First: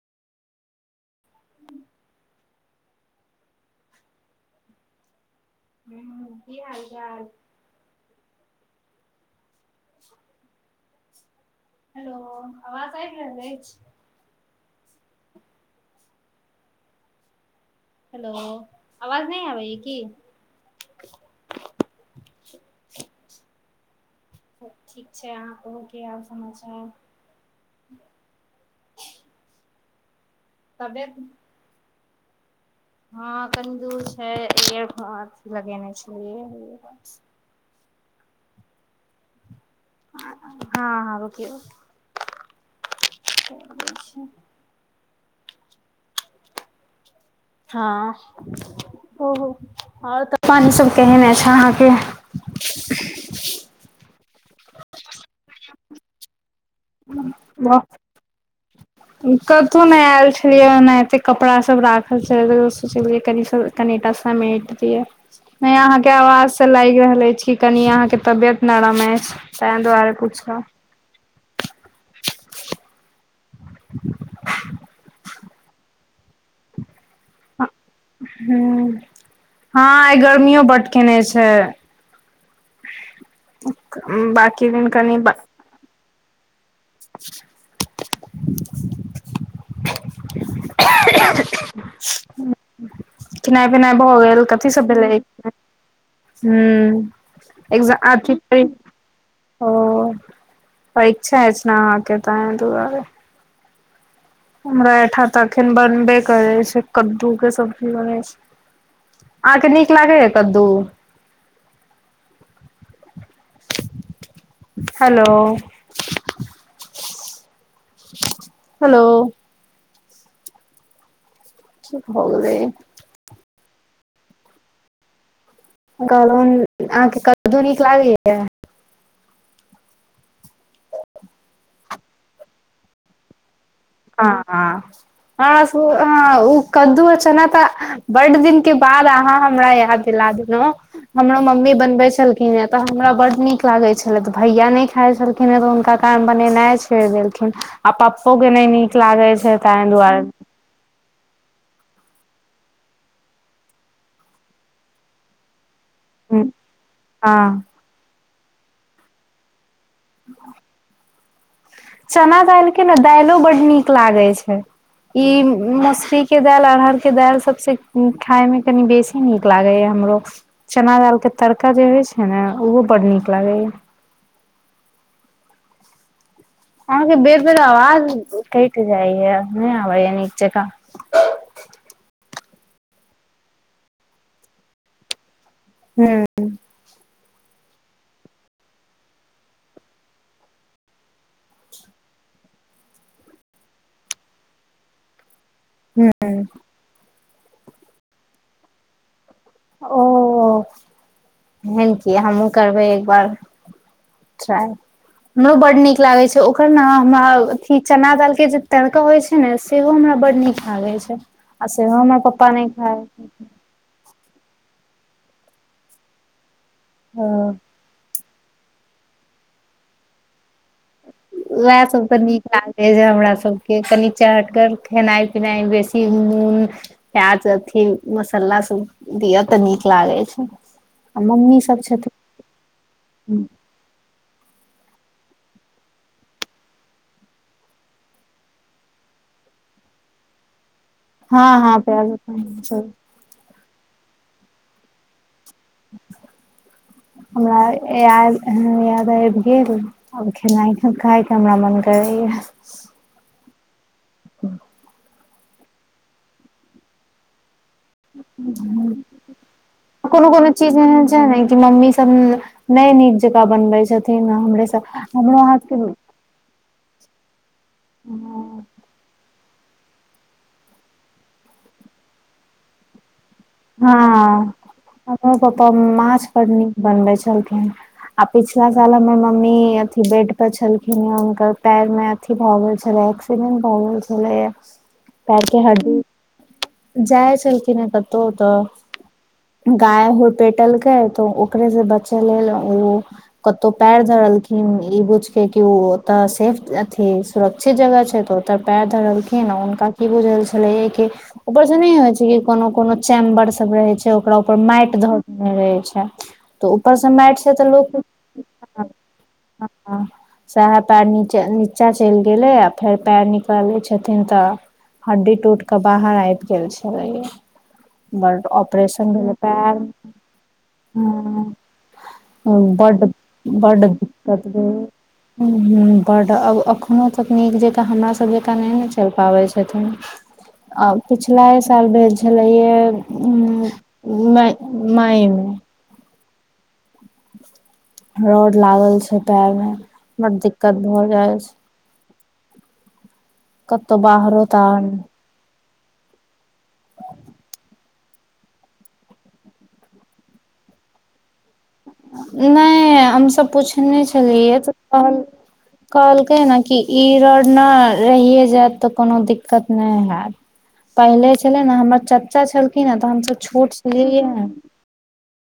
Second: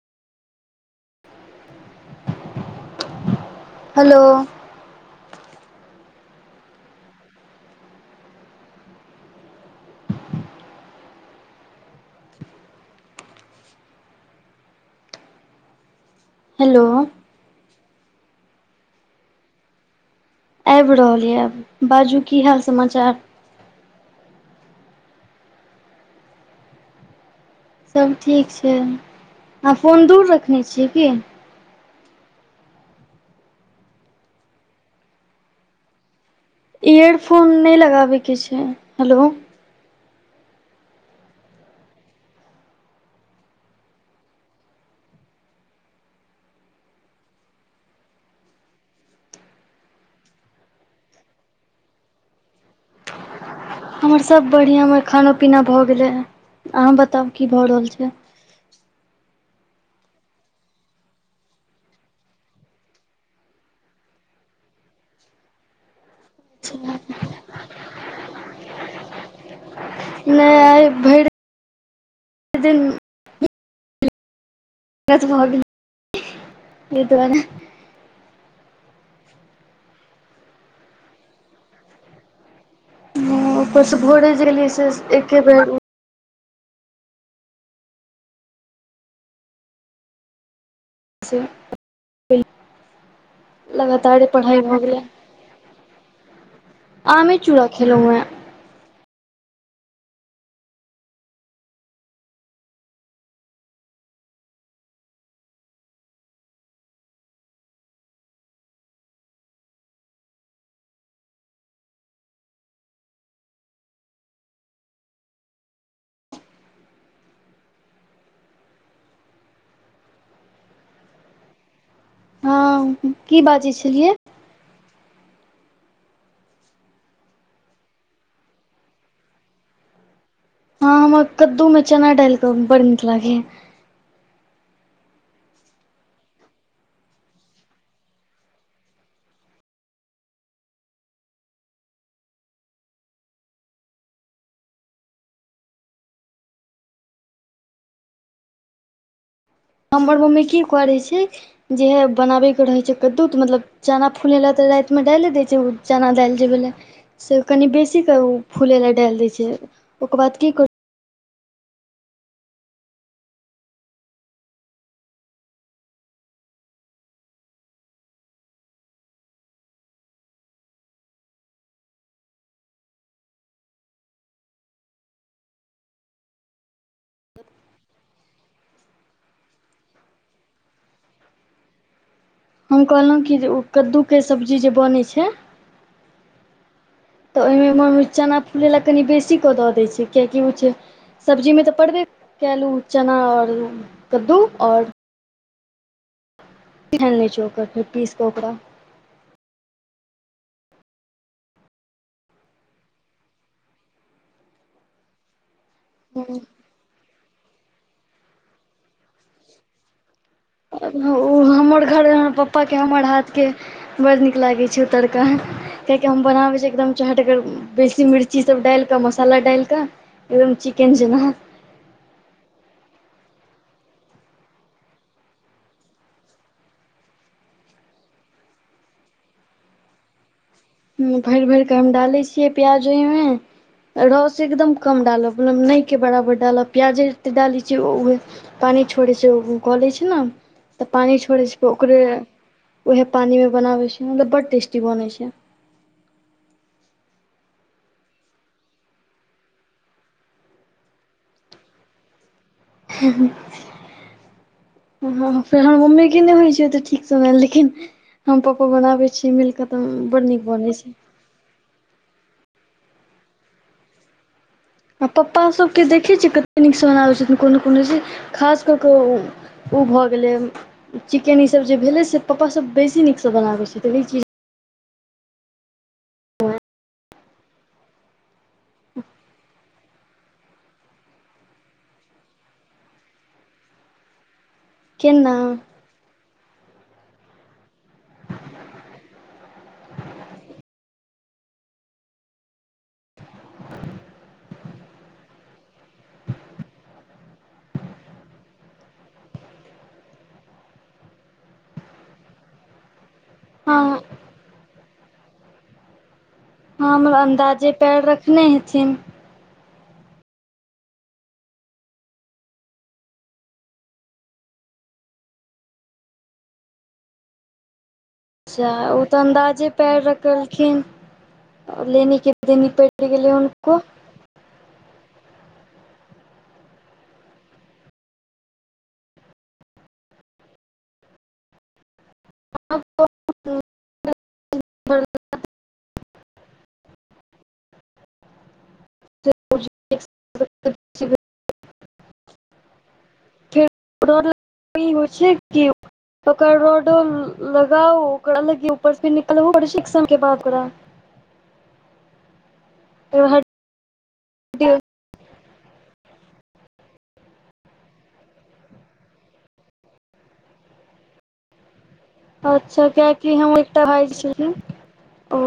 हलो की हाल चाल [inaudible] हेलो आवाज आइब रहल अछी हेलो हेलो आवाज नहि आबैया की आबि रहल यए बाजू की हाल समाचार ठीक छै अहाँ कहूं की हाल समाचार सब ठीक छै अहाँ फोन दूर रखने छियै की हँ अखन दूर छै एयर फोन अथि लगेने छलिए इयरफोन नहि लगाबैके छै हेलो हँ हँ रोकियौ रुकियो हँ ओहो आओर तऽ पानी सब केने छै अहाँके हमर सब बढ़िया हमर खाना पीना भए गेले हे अहाँ बताउ की भए रहल छै कथु ने आयल छलियै ने एते कपड़ा सब राखल छले सोचलियै कनी सब कनिटा समेट दिय नै आहा के आवाज से लागि रहल अछि कि कनि अहाँके तबियत नरम अछि तै दुआरे नहि पुछब आइ [unintelligible] ताही दुआरे हूँ हँ आइ गर्मियो बड केयने छै ऊपरसँ भोरे जे गेलियै बकी से दिन कनि बा एके बेर [inaudible] [unintelligible] खिनाइ पिनाइ भऽ लगातारे गेल पढ़ाइ कथि भऽ सब गेलै भेला हू आमे चूड़ा एगजा खेलहुँ हेँ आथिक परीक्षा अछि ने आहा के ताई दुआरे हमरा ठाम तऽ अखन बनबे करै छै कद्दू के सब्जी बनै छै अहाँके नीक लागै त कद्दू हेलो हेलो भ गिलाई हँ की बाजै छलियै कहलौं अहाँके कद्दू नीक लागैया हँ हमरा कद्दू में चना डालि के बड़ नीक लागे य हा हां ह ओ कद्दू आ चना त बड दिन के बाद अहाँ हमरा याद दिला देलौं हमरो मम्मी बनबे छलखिन हे तऽ हमरा बड्ड नीक लागे छले तऽ भैया नहि खाइत छलखिन खिन तऽ हुनका काम बनेनाइ छोड़ि देलखिन आ पप्पो के नहि नीक लागे छै ताहि हमर दुआरे मम्मी की करै छै जहिया बनाबैके रहै छै कद्दू तऽ मतलब चना फूल लऽ तऽ रातिमे डालि दै छै ओ चना दालि जे भेले से हँ कनि बेसी के ओ फूले लए डालि देै छै ओकर बाद की कर चना दालि के ने दायलो बड नीक लागे छै इ मसुरी के दालि अरहर के दालि सबस खाय में कनि बेसी नीक लागे या हमरो चना दाल के तड़का जे होय छै ने उहो बड नीक लागे या अहाँ के बेर बेर आवाज कटि जाय ये नहि आबैय निक जकाँ हम कहलहुँ कि जे ओ कद्दूके सब्जी जे बनैत छै हँ तऽ ओहिमे ‌मम्मी चना फूलय लए कनि बेसीे कऽ दऽ दैत छै कियकि ओ छै सब्जीमे तऽ पड़बे केल चना आओर कद्दू आओर हू चोक फेर पीस को ओकड़ा ओ एन क हमहु करबै एक बार हमरो बड नीक नीक लागै हूँ। छै ओकर न हमरा अथी चना दाल के जे तड़का होइ छै ने सेहो हमरा बड्ड नीक लागे छै ओ आ हमर सेहो घर पप्पा पापा नहि के हमर खाय हाथ के बड़ नीक लागे छै तरका कियाकि हम बनाबै छी एकदम चहटगर बेसी मिर्चा चीज सब डालिकऽ मसाला डालिकऽ एकदम चिकेन जेना उएहसभ तऽ नीक लागैत जे हमरा सभके कनि चहटगर खेनाइ पिनाइ बेसी नुन प्याज अथी मसाला सब दिअ तऽ नीक लागे छै आ भरि मम्मी भरि कऽ सब हम डालै छथिन छियै प्याज ओहिमे रस एकदम कम डालब मतलब नहिके बराबर डालब प्याजे जते डालैत छियैह पानि छोड़ै छै कऽ लै छै ने तऽ पानि छोड़ै हँ छै हँ ओकरे प्याज उएह पानी मे बनावे छै मतलब बड टेस्टी बनै छै हमरा याद आब आबि गेल आब खेनाइ खायके हमरा मन करैएा ह फेर हमर मम्मी के नहि होइ छै ओते ठीक स बनेल लेकिन हम पप्पा बनाबे छीय मिल क तऽ कोनो बड कोनो नीक चीज बनै छै एहन ने कि मम्मी सब नय नीक जकाँ बनबै छथिन हमरे सब आ पप्पा हमरो हाथके सभके देखै कते नीकसँ बनाबै छथिन कोनो कोनो खास क ओ भऽ गेलै चिकेन ई सब जे भेलै से पापा सब बेसी नीकसँ बनाबै छै हँ तऽ ई चीज हमरो पापा माछ बर नीक बनबै छलखिन आ पिछला साल हमर मम्मी अथी बेड पर छलखिन हे हुनकर पैर में भ गेल छलै एक्सीडेंट भ गेल छलै केना जाइ छलखिन हे कतहु तऽ गाय हूरपेटलके तऽ ओकरे से बचे लेय ओ कतौ पैर धरलखिन ई बुझ के क ओ ओतऽ सेफ अथी सुरक्षित जगह छै तऽ ओतऽ पैर धरलखिन हुनका की बुझल छलैय कि ऊपर से नहि होइ छै कि कोनो कोनो चेंबर सब हँ रहे छै ओकरा मैट ध क रहै छै तऽ ऊपरसँ हमर मैट छै तऽ अन्दाजे लोक पैर रखने हेथिन ह सहे पएर नचे नीचा चलि गेलै आ फेर पएर निकलै छथिन तऽ हड्डी टूट कऽ बाहर आब गेल छलैया बड अच्छा ओ ऑपरेशन तऽ भेल अन्दाजे पैर रखलखिन हुँ लेनी के देनी पड़ि बड गेलै हुनको बड दिकत भेल बड्ड आब एखनो तक नीक जकाँ हमरासभ जकाँ नहि ने चलि पाबै छथिन आओ पिछला साल भेल छलेये म मई मे रोड लागल छै पैर मे बड दिक्कत भऽ जाय छै कतहु रड बाहरो लाग ताहर होछै कि ओकर रोडो लगाउ ओकरामे ऊपर से भी निकलबौ करय छै एक साल के बाद तोरा नहि हमस पूछने छलियै तऽ कहल कहलकै ने कि ई रोड ने रहिए जायत तऽ कोनो दिक्कत नहि हायत पहिले छले ने हमर चाचा अच्छा छलखिन हेँ तऽ कियाकि हमस हम छोट एकटा भाय छलियै छलखिन ओ